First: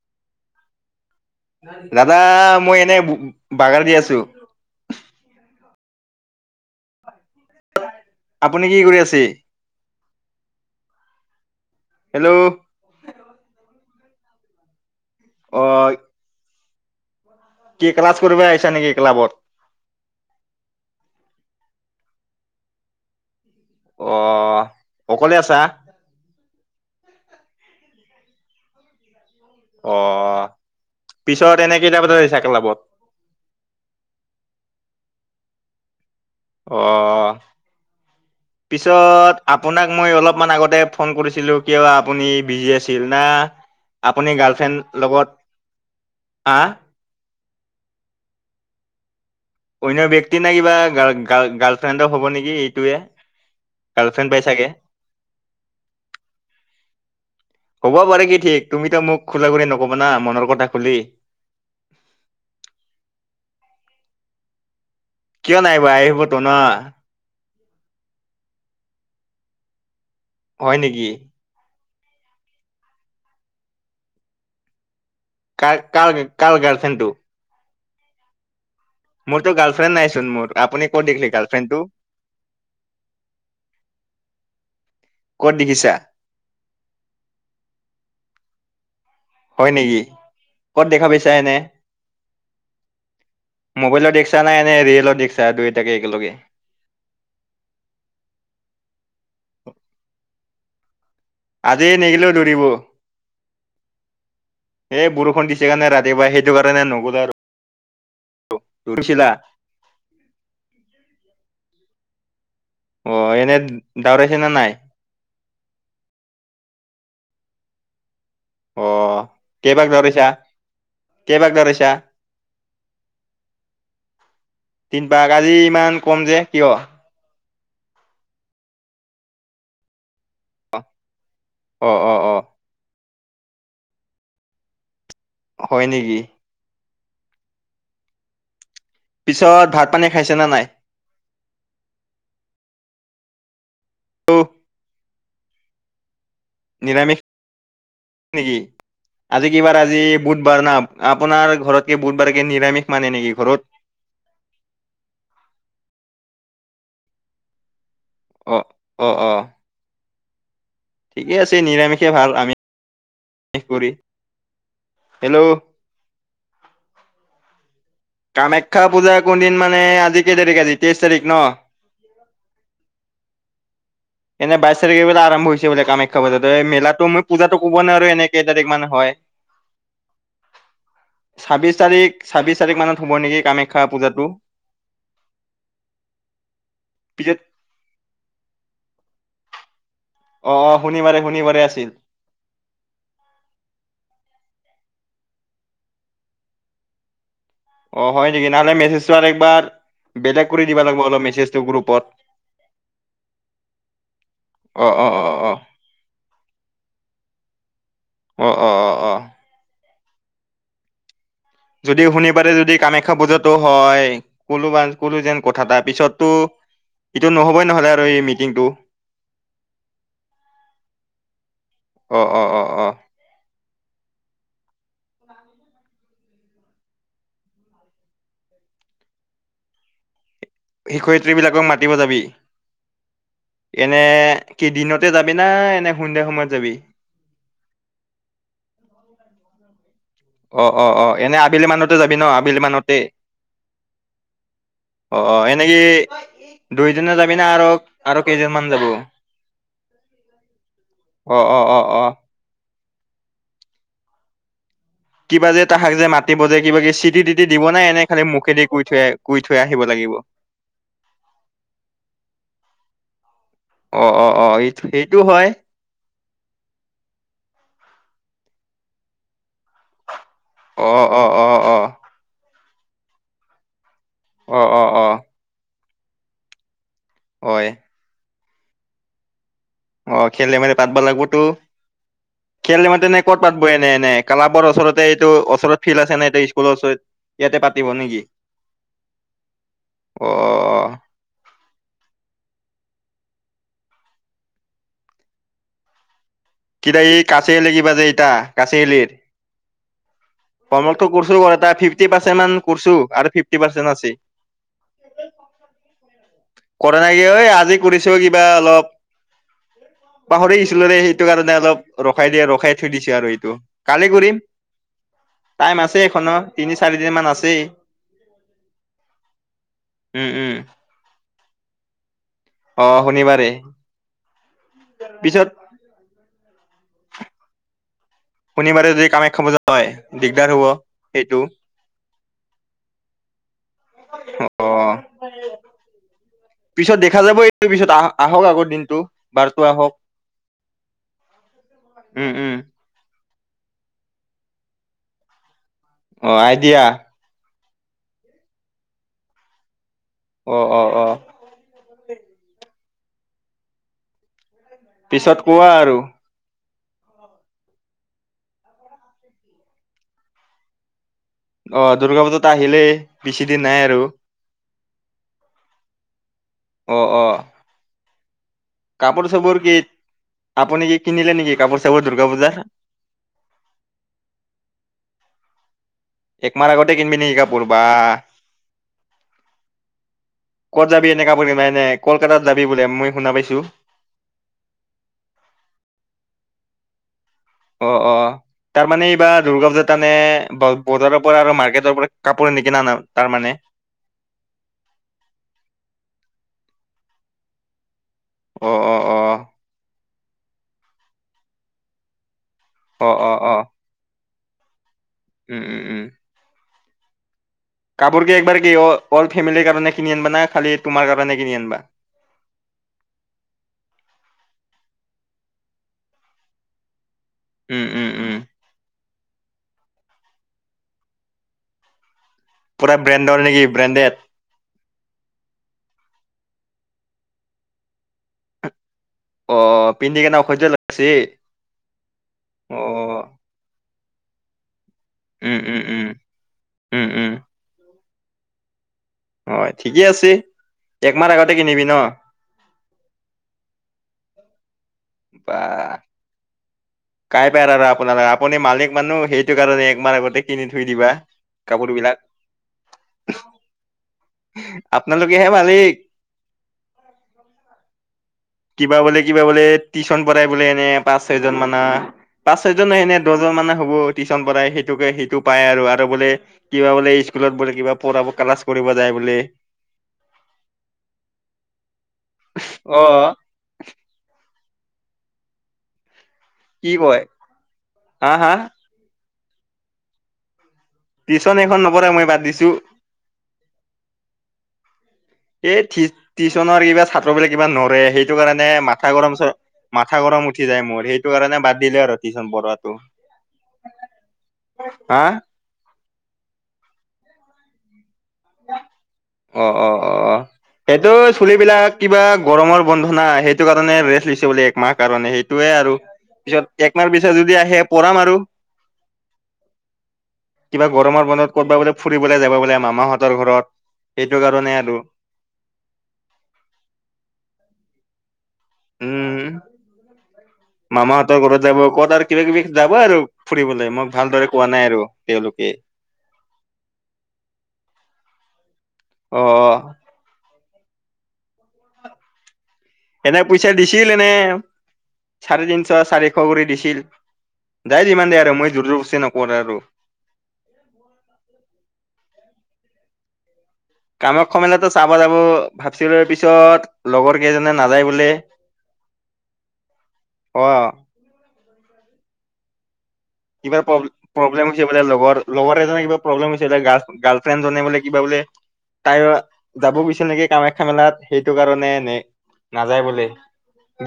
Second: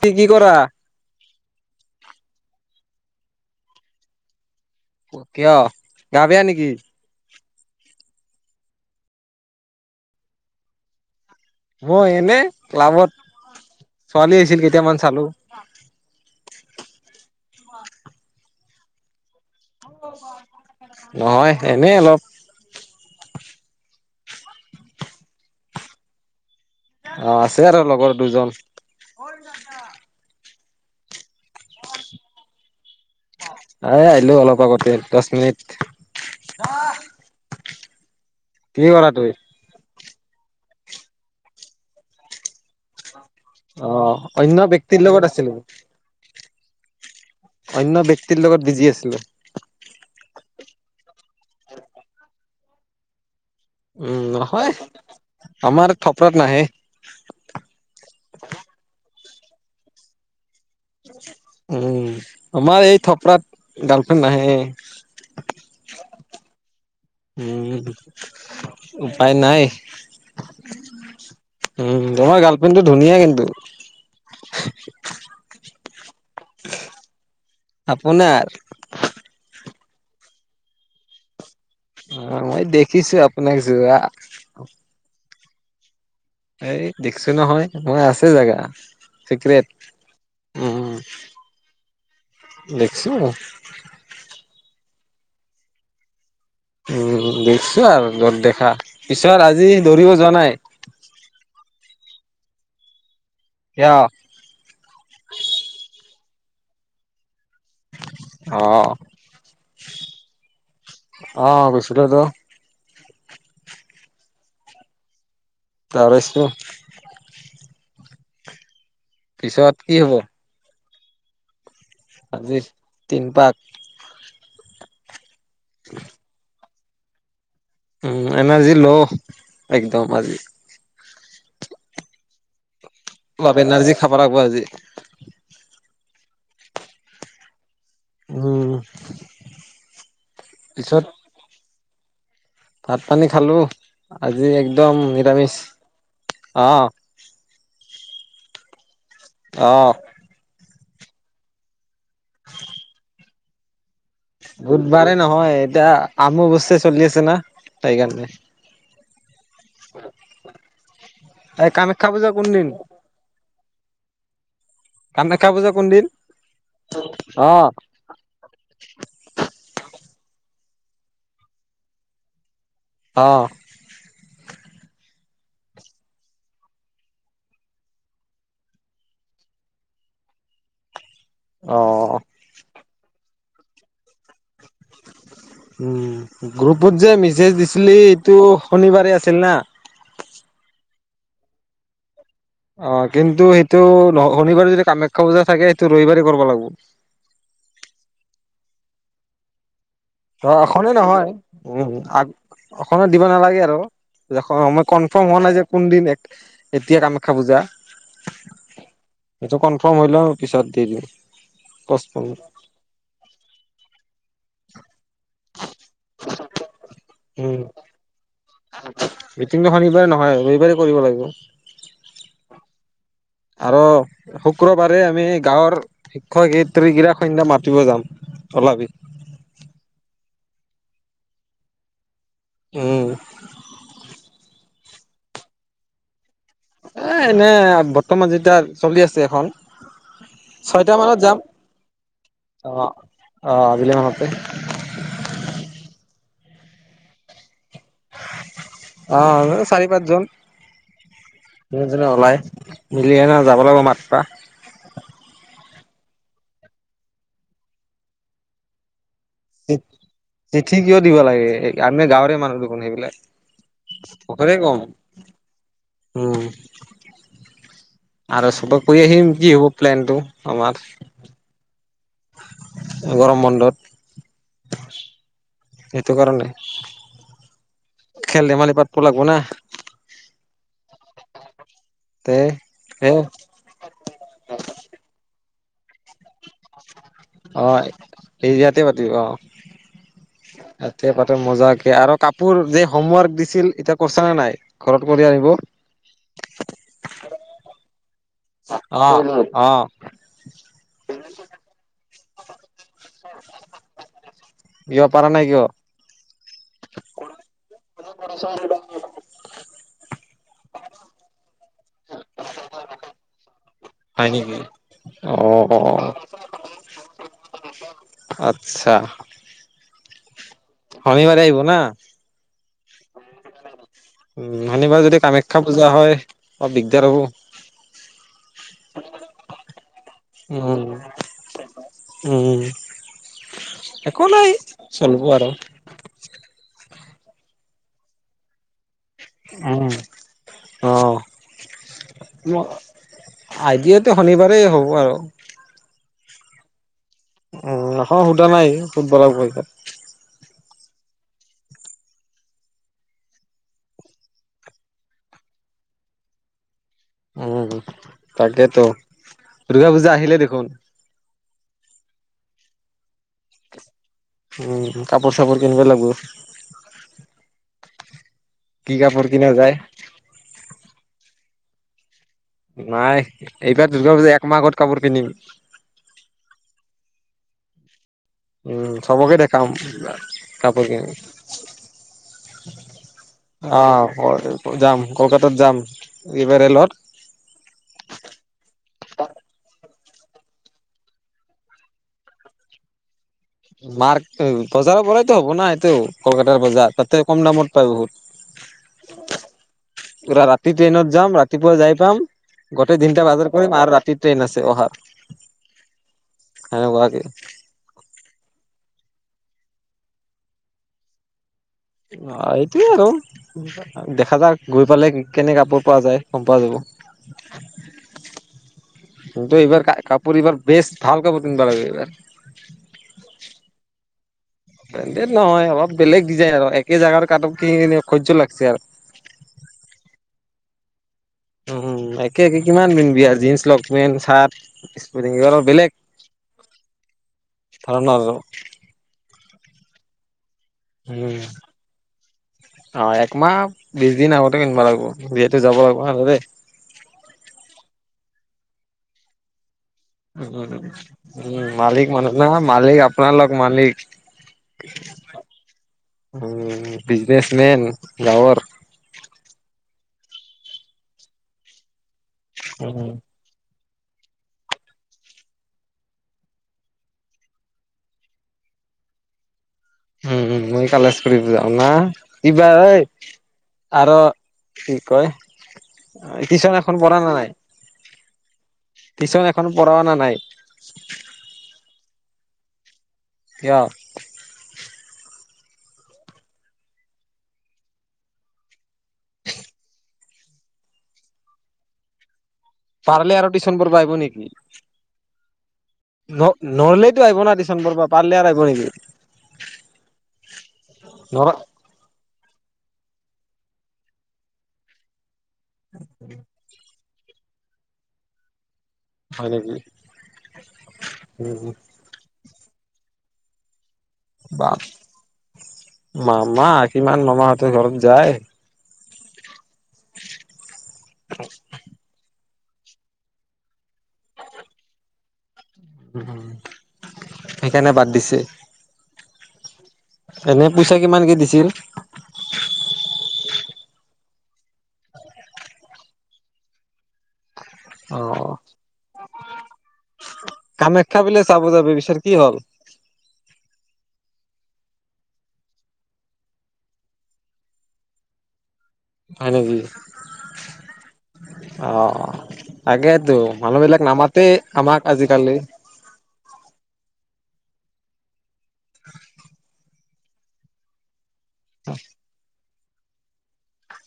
কি কি কৰা দাদা মই এনে বাগাৰ দি আছো। কিয় গা বেয়া নেকি? আপুনি কি কৰি আছে? মই হেল্ল' এনে ক্লাবত ছোৱালী আছিল কেইটামান চালো অ কি ক্লাছ কৰিব আহিছা নেকি ক্লাবত। নহয় এনেই অলপ অহ অকলে আছা অ আছে আৰু লগৰ দুজন, অ পিছত এনে কেইটা বজাত [unintelligible] ওলাব এ আহিলো অলপ আগতে দচ মিনিট, অহ কি কৰা তুই পিছত আপোনাক, মই অলপমান আগতে ফোন কৰিছিলোঁ কিয় আপুনি বিজি আছিল না? অ আপুনি অন্য গাৰ্লফ্ৰেণ্ড ব্যক্তিৰ লগত আছিলে, আহ, অন্য ব্যক্তিৰ লগত বিজি আছিলো অন্য ব্যক্তি নে কিবা গাল গাল গাল গাৰ্লফ্ৰেণ্ড হব নেকি এইটোৱে উম গাৰ্লফ্ৰেণ্ড পাই চাগে নহয় আমাৰ থপৰাত নাহে হ'ব পাৰে কি ঠিক তুমিতো মোক খোলা নকবা না মনৰ কথা খুলি উম আমাৰ এই থপৰাত গাৰ্লফ্ৰেণ্ড নাহে কিয় নাহিব আহিবতো ন উম উপায় নাই হয় নেকি উম তোমাৰ গাৰ্লফ্ৰেণ্ড টো ধুনীয়া কিন্তু কাৰ কাৰ গাৰ্লফ্ৰেণ্ডটো আপোনাৰ মোৰতো গাৰ্লফ্ৰেণ্ড নাইচোন মোৰ আপুনি কত দেখিলে গাৰ্লফ্ৰেণ্ড। অ' মই দেখিছো আপোনাক যোৱা। ক'ত দেখিছা? এই দেখছো নহয় মই আছে জাগা। হয় নেকি ক'ত দেখা পাইছা এনে দেখছো মোবাইলত দেখছা নে এনে ৰিয়েলত দেখছা দুয়োটাকে একেলগে উম, দেখছো আৰু য'ত দেখা পিছত আজি দৌৰিব যোৱা নাই। আজি নিগিলেও দৌৰিব কিয় এই বৰষুণ দিছে কাৰণে ৰাতিপুৱা সেই সেইটো কাৰণে নগলো আৰু। অহ, দৌৰিছিলা অ' গৈছিলো তো। অ' এনে দাওৰাইছে নে নাই? দাওৰাইছে। অ' পিছত কেইবাগ কি হব দাওৰাইছা, কেইবাগ দাওৰাইছা, আজি তিন পাক‌। তিনপাক আজি ইমান কম যে কিয়? উম, এনাৰ্জি ল' একদম আজি। অহ-অহ-অহ-অহ, অলপ এনাৰ্জি খাব লাগব আজি। হয়, নেকি? উম, পিছত ভাত পানী খাইছে নে নাই? পিছত ভাত পানী খালো আজি একদম নিৰামিষ অ', হয়, নেকি আজি অ কিবাৰ আজি বুধবাৰ না আপোনাৰ ঘৰত বুধবাৰে কি নিৰামিষ মানে নেকি ঘৰত। বুধবাৰে নহয় এতিয়া আমোবচ্চি চলি আছে না সেইকাৰণে। অ-অ, এই কামাখ্যা নিৰামিষে ভাল পূজা কোন আমিষ দিন। কৰি কামাখ্যা হেল্ল' পূজা কোন দিন অ', কামাখ্যা পূজাৰ কোনদিন মানে আজি কেই তাৰিখ আজি তেইশ তাৰিখ ন। অ', এনে বাইছ তাৰিখে বোলে আৰম্ভ হৈছে বোলে কামাখ্যা পূজা। এই মেলাটো মই পূজাটো ক'ব নোৱাৰোঁ। এনে কেই তাৰিখ মানে হয়? [inaudible] ছাব্বিশ তাৰিখ, ছাব্বিশ তাৰিখ মানত হ'ব নেকি কামাখ্যা পূজাটো? উম, গ্ৰুপত যে পিছত মেছেজ দিছিলি, এইটো শনিবাৰে আছিল না? শনিবাৰে-শনিবাৰে বাৰে আছিল। অ', কিন্তু সেইটো শনিবাৰে যদি কামাখ্যা পূজা থাকে, সেইটো ৰবিবাৰেই কৰিব লাগিব। [inaudible] অ', হয় নেকি? নহ'লে মেছেজটো আৰু একবাৰ বেলেগ অ', কৰি দিবা এখনে লাগিব অলপ নহয়। মেছেজটো উম, গ্ৰুপত এখনে দিবা নালাগে আৰু। দেশ মই অ অ কনফাৰ্ম অ হোৱা অ নাই যে কোন দিন এক এতিয়া কামাখ্যা পূজা, অ অ অ অ সেইটো কনফাৰ্ম হৈ লওঁ, পিছত দি দিওঁ। যদি শনিবাৰে, যদি কামাখ্যা পূজাতটো হয়। কলো বাছ কলো যেন কথাটা পিছততো, এইটো উম নহ'বই, নহ'লে আৰু এই মিটিংটো। মিটিংটো শনিবাৰে নহয় ৰবিবাৰে কৰিব লাগিব অ অ অ অ আৰু শুক্ৰবাৰে আমি গাঁৱৰ শিক্ষয়িত্ৰীগিলাক সন্ধিয়া মাতিব যাম। ওলাবি। শিক্ষয়িত্ৰীবিলাকক মাতিব যাবি, উম এনে কি দিনতে যাবি না এনে সন্ধিয়া সময়ত? যাবি এ, এনে বৰ্তমান যেতিয়া চলি আছে এখন। অ, অ, ছয়টা অ, মানত এনে যাম আবেলি মানতে যাবি ন' আবেলি অ মানতে? অ আবেলি মানতে অ অ এনেই কি দুইজনে যাবি না আৰু আৰু কেইজনমান যাব অ চাৰি-পাঁচজন। অ অ অ জোনে অ জোনে ওলাই মিলি এনা যাব লাগিব মাত তা কিবা যে, তাহাক যে মাতিব, যে কিবা কি চিটি-তিটি দিব নাই, এনে খালি মুখেদি কৈ থৈ কৈ থৈ আহিব লাগিব চিঠি কিয় দিব লাগে? আমি গাঁৱৰে মানুহ দেখোন সেইবিলাক। অ', অ', অ', মুখেৰে এই কম সেইটো হয়। উম, আৰু চবে কৰি আহিম কি হ'ব প্লেনটো। আমাৰ অ', অ', অ', অ'। গৰম বন্ধত। অ অ অ সেইটো কাৰণে। হয়। খেল-ধেমালি পাতব লাগব না। অ', খেল-ধেমালি পাতবা লাগবতো। তে এ খেল-ধেমালি ক'ত পাতিব, এনে-এনে ক্লাবৰ ওচৰতে, এইটো ওচৰত ফিল্ড আছে ন এটা স্কুলৰ ওচৰত। ইয়াতে অহ, পাতিব নেকি ইয়াতে পাতিব অ। অ তাতে পাতক মজাকে আৰু কাপোৰ যে হোমৱৰ্ক দিছিল, এতিয়া কৰছা না নাই? ঘৰত কৰি আনিব। এই কাচিয়ালি কিবা যে এইটা কাচিয়ালিত। অ', হোমৱৰ্কটো কৰছোঁ, এটা ফিফটি পাৰ্চেন্ট মান কৰছোঁ। আৰু ফিফটি পাৰ্চেন্ট আছে। কিয় পাৰা নাই কিয়? কৰা নাই কিয় ঐ? আজি কৰিছোঁ কিবা অলপ। পাহৰি গেইছিলোঁ ৰে, সেইটো কাৰণে অলপ ৰখাই দিয়ে, ৰখাই থৈ দিছে আৰু এইটো। কালি হয় কৰিম। নেকি? অ', টাইম আছে অ', এখনৰ তিনি-চাৰিদিনমান আছেই। আচ্ছা। উম, উম। শনিবাৰে আহিব না? অ', শনিবাৰে। উম শনিবাৰে যদি পিছত কামাখ্যা পূজা হয়, অলপ দিগদাৰ হ'ব। শনিবাৰে যদি কামাখ্যা পুজা হয় দিগদাৰ হব উম, সেইটো। উম, একো নাই অ চলিব আৰু। পিছত দেখা যাব এই পিছত আহক আগৰ দিন। টো বাৰটো উম, আহক অ'। উম উম। মোৰ আইডিয়াটো শনিবাৰেই হ'ব আৰু। অ' আইদিয়া। উম, এখন সোধা নাই ফুটবলৰ পৰিক্ষাত [inaudible] অঁ অঁ অঁ। পিছত কোৱা আৰু। উম, তাকেইেতো দুৰ্গা পূজা আহিলে দেখোন। অ' দূৰ্গা পূজা আহিলেই বেছি দিন নাই আৰু। উম কাপোৰ- চাপোৰ কেনিব লাগিব। অ অ কি কাপোৰ কিনা চাপোৰ যায় কি আপুনি কি কিনিলে নেকি কাপোৰ- চাপোৰ? দুৰ্গা পূজাৰ নাই এইবাৰ দুৰ্গা পূজা একমাহ আত কাপোৰ কিনিম। একমাৰ আগতে কিনিবি নাকি কাপোৰ বা। উম চবকে দেখাম ক'ত কাপোৰ যাবি কিনি। এনে কাপোৰ কিনিব এনে কলকাতাত যাবি বোলে মই শুনা পাইছো অ' যাম কলকাতাত যাম এইবাৰ ৰেলত। অ অ তাৰ মানে এইবাৰ দূৰ্গা পূজাৰ মানে বৰ্জাৰৰ পৰা আৰু মাৰ্কেটৰ পৰা কাপোৰ নিকিনা না? তাৰমানে মাৰ বজাৰৰ পৰাইতো হ'ব না সেইটো কলকাতাৰ বজাৰ তাতে কম দামত পায় অ অ বহুত। ৰা ৰাতি ট্ৰেইনত যাম ৰাতিপুৱা যাই পাম অ গোটেই অ দিনটা অ বাজাৰ অ কৰিম আৰু ৰাতি ট্ৰেইন আছে অহা উম উম উম এনেুৱাকে কাপোৰ কি একবাৰ কি অ অল ফেমিলিৰ কাৰণে কিনি আনিবা না খালি তোমাৰ কাৰণে কিনি আনিবা অ এইটোয়ে আৰু দেখা যাক গৈ পালে কেনেক কাপোৰ পোৱা যায় গম পোৱা যাব উম উম উম [unintelligible] কি এইবাৰ কাপোৰ এইবাৰ বেস্ট ভাল কাপোৰ ততিিন পাৰাই এইবাৰ পুৰা ব্ৰেণ্ডৰ নেকি ব্ৰেণ্ডেড ব্ৰেণ্ডেড নহয় অলপ বেলেগ ডিজাইন আৰু একে জেগাৰ কাপোৰ কিনি কিনি অসহ্য লাগছে আৰু অ পিন্ধি কেনে অসহ্য লাগছে উ একে কিমান পিন্ধিবি বিয়া জিন্স লগ পেনট চাৰ্ট উম সাৰ উম বেলেগ উম উম উম ধৰণৰ আৰু হয় ঠিকেই আছে একমাহ উম আগতে কিনিবি ন অ একমাহ বিছ দিন আগতে কেনবা লাগিব ইয়া বা যাব লাগিব ন দ দেই কাই পাৰ আৰু আপোনালোক আপুনি মালিক মানুহ সেইটো কাৰণে একমাহ আগতে উ কিনি থৈ দিবা উম কাপোৰ মালিক বিলাক মানুহ না মালিক আপোনালগ মালিক আপোনালোকেহে মালিক উ বিজনেচ মেইন কিবা বোলে কিবা বোলে টিউশ্যন পঢ়াই বোলে এনে পাঁচ ছয় জন মানৰ পাঁচ ছয়জন উম। সেনে দহজন মানে টিউচন পএসেইোকে সেইটো প আৰু বোলে কিবা বোলে স্কুলত বোলে কিবা প ক্লা যায় বুলি উম মই কাল্লাচ কৰিব যাও না কিবা ঐ অ আৰু কি কয় কি টিউচনএখন কৰা কয় নে নাই হা হা টিউশ্যন এখন পঢ় অ না নাই টিউচন এখন নপঢ়াই মই বাদ দিছো কঅ এইি টিউচনৰ কিবা ছাত্ৰবিলাক কিবা নৰে সেইটো কাৰণে মাথা গৰম মাথা গৰম উঠি যায় মোৰ সেইটো কাৰণে বাদ দিলে আৰু টিউচন পৰাত পাৰলে আৰু টিউচন পঢ়িব আহিব নেকি? হা ন-নলেতো আহিব না। টিউচন পঢ়িব [unintelligible] অ', অ', অ', হেইটো নৰ চুলিবলাক কিবা গৰমৰ বন্ধ না সেইটো কাৰণে ৰেষ্ট লৈছে বোলে একমাহৰ কাৰণে সেইটোয়ে আৰু পিছত একমাহৰ পিছ যদি আহে পঢ়াম আৰু। হয় নেকি? কিবা গৰমৰ মনত উম কৰ'বাত বোলে ফুৰিবলৈ যাবা বোলে মামাহত তৰ ঘৰত। বা মামা কিমান মামাহঁতৰ ঘৰত যায়। উম। মামাহঁতৰ ঘৰত যাব ক'ত আৰু কিবা কিবি যাব আৰু ফুৰিবলৈ মোক ভালদৰে কোৱা নাই আৰু তেওঁলোকে। উহো, সেইকাৰণে বাদ দিছে? অ'। এনে পইচা কিমানকে দিছিল? এনে পইচা দিছিল এনে চাৰে তিনশ চাৰিশ কৰি দিছিল। যাই অ যিমান দে আৰু মই জোৰ যবস্তি নকৰোয়ে আৰু। কামাখ্যা বোলে চাব যাবি বিচাৰ কি হ'ল? কামাখ্য মেলাটো চাব যাব ভাবিছিলো পিছত লগৰকেইজনে নাযায় বোলে। হয় নেকি? অ অ', তাকে কিবা প্ৰব-প্ৰব্লেম হৈছে আজিকালি লগৰ-লগৰ এজনে কিবা প্ৰব্লেম হৈছে তাৰ গাৰ্ল ফ্ৰেন জনে বোলে কিবা বোলে তাই যাব গৈছে নেকি কামাখ্যা মেলাত। সেইটো কাৰণে নে নাযায় বোলে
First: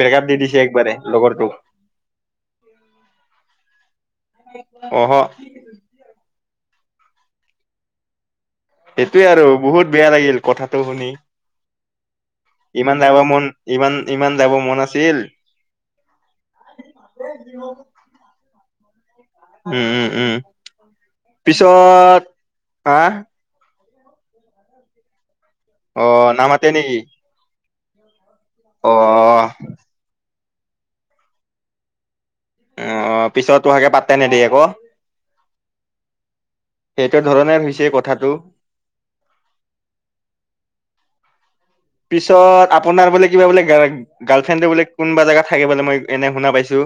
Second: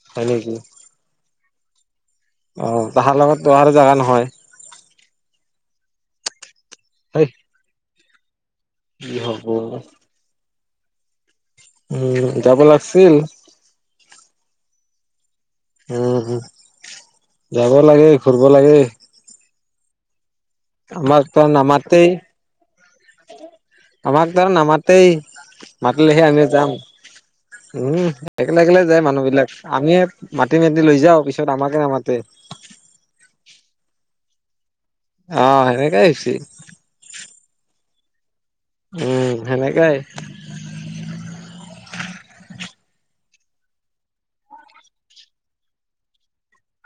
ব্ৰেক হয় আপ দি নেকি? দিছে একবাৰে লগৰটোক। অ', তাহাৰ লগতটো আৰু জাগা নহয়? অহ'। হৈ। সেইটোয়ে আৰু বহুত বেয়া লাগিল কথাটো শুনি। উম যাব ইমান লাগছিল। যাবৰ মন ইমান-ইমান যাবৰ মন আছিল। উম, যাব লাগে ঘুৰিব লাগে। উম-উম-উম, আমাক ত নামাতেই পিছত হা? আমাক ধৰা নামাতেই, অ মাতিলেহে আমি নামাতে যাম। নেকি উম, একেল একেলে যায় মানুহ অ বিলাক আমিয়ে মাতি মতি লৈ যাও পিছত আমাকে নামাতে। অ', পিছত পাত্তাই নিদিয়ে আকৌ। অ' সেনেকেই হৈছে। সেইটো ধৰণে হৈছে কথাটো। উম, সেনেকাই। পিছত আপোনাৰ বোলে কিবা বোলে গাল-গাৰ্লফ্ৰেণ্ড এ বোলে কোনবা জেগাত থাকে বোলে মই এনে শুনা পাইছো।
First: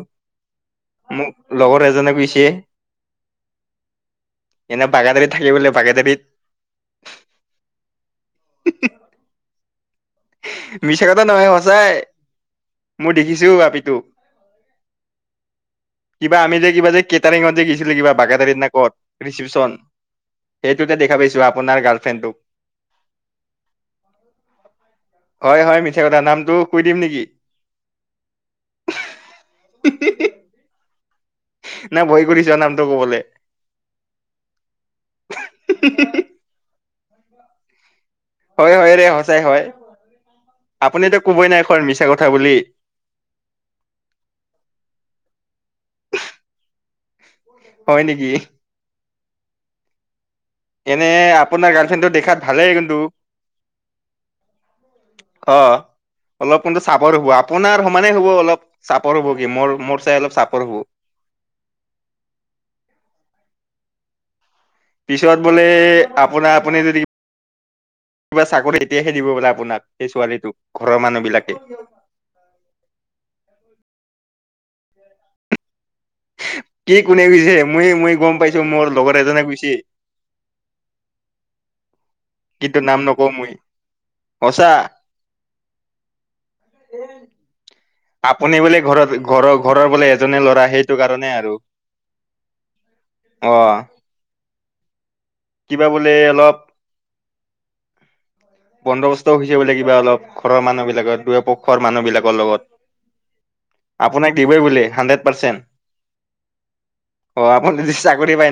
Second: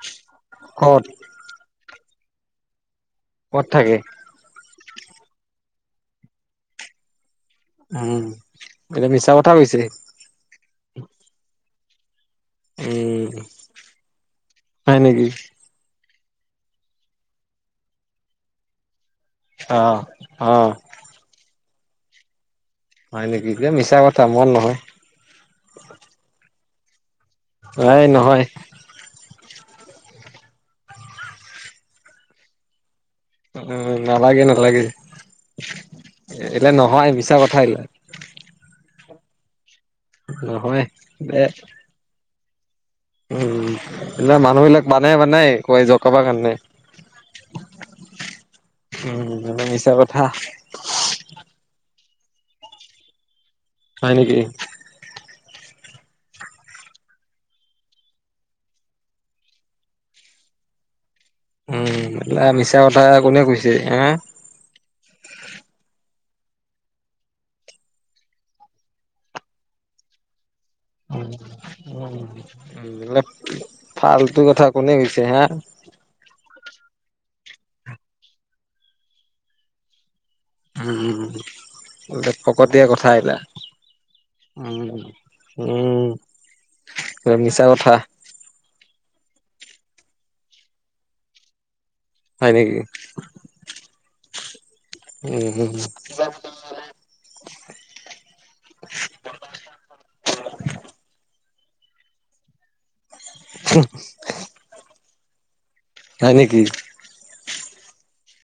কত মোক লগৰ এজনে কৈছে। ক'ত থাকে? এনে বাগাদাৰীত থাকে বোলে বাগাদাৰীত। উম, এতিয়া মিছা কথা কৈছে। মিছা কথা নহয় সঁচাই। মই উম দেখিছো আপিটোক। হয় নেকি কিবা আমি যে কিবা যে কেটাৰিঙত যে গিছিলো কিবা বাগাদাৰীত না কত। ৰিচিপচন অ অ সেইটোতে দেখা পাইছো আপোনাৰ গাৰ্লফ্ৰেণ্ডটোক। হয় নেকি? এতিয়া মিছা কথা মৰ নহয়। হয়-হয় মিছা কথা নামটো কৈ দিম নেকি? এই নহয়। হি, হি, হিহ। [unintelligible] নাই ভয় কৰিছা নামটো কবলে? উম, নালাগে নালাগে এইলে নহয় মিছা কথা এইলক। তেই হয় নহয় আপুনিতো দে কবই নাই কোৱা মিছা কথা বুলি। উম, এইিল মানুহ বিলাক মানে বানে ক য কাবা কাৰণে হয় নেকি? উ মানে মিছা কথা এনে আপোনাৰ গাৰ্লফ্ৰেণ্ডটো দেখাত ভালেই কিন্তু, হয় নেকি? অ, অলপ কিন্তু চাপৰ হ'ব আপোনাৰ সমানে হ'ব অলপ চাপৰ হ'ব কি মোৰ মোৰ চাই অলপ চাপৰ হ'ব। উম মা মিছা কথা কোনে কৈছে হ পিছত বোলে আপোনাৰ আপুনি যদি কিবা চাকৰি এতিয়াহে দিব পোলে আপোনাক সেই ছোৱালীটোক ঘৰৰ মানুহ বিলাকে [inaudible] ফাল্টু কথা কোনে কৈছে হা। কি কোনে গুছে মই মই গম পাইছো মোৰ লগৰ এজনে গুছে উ, কিন্তু ফাকাতিয় নাম কথা নকওঁ ইয়া। মই সঁচা উম-উম মিছা কথা। আপুনি বোলে ঘৰত-ঘৰৰ-ঘৰৰ বোলে এজনে ল'ৰা সেইটো কাৰণে আৰু হয় নেকি? অ উম কিবা বোলে অলপ বন্দবস্ত হৈছে বোলে। কিবা অলপ ঘৰৰ মানুহ বিলাকৰ দুয় পক্ষৰ। আপাক দিবই হ হয় নেকি? অ, আপু নিজ চাকৰি পায়, ন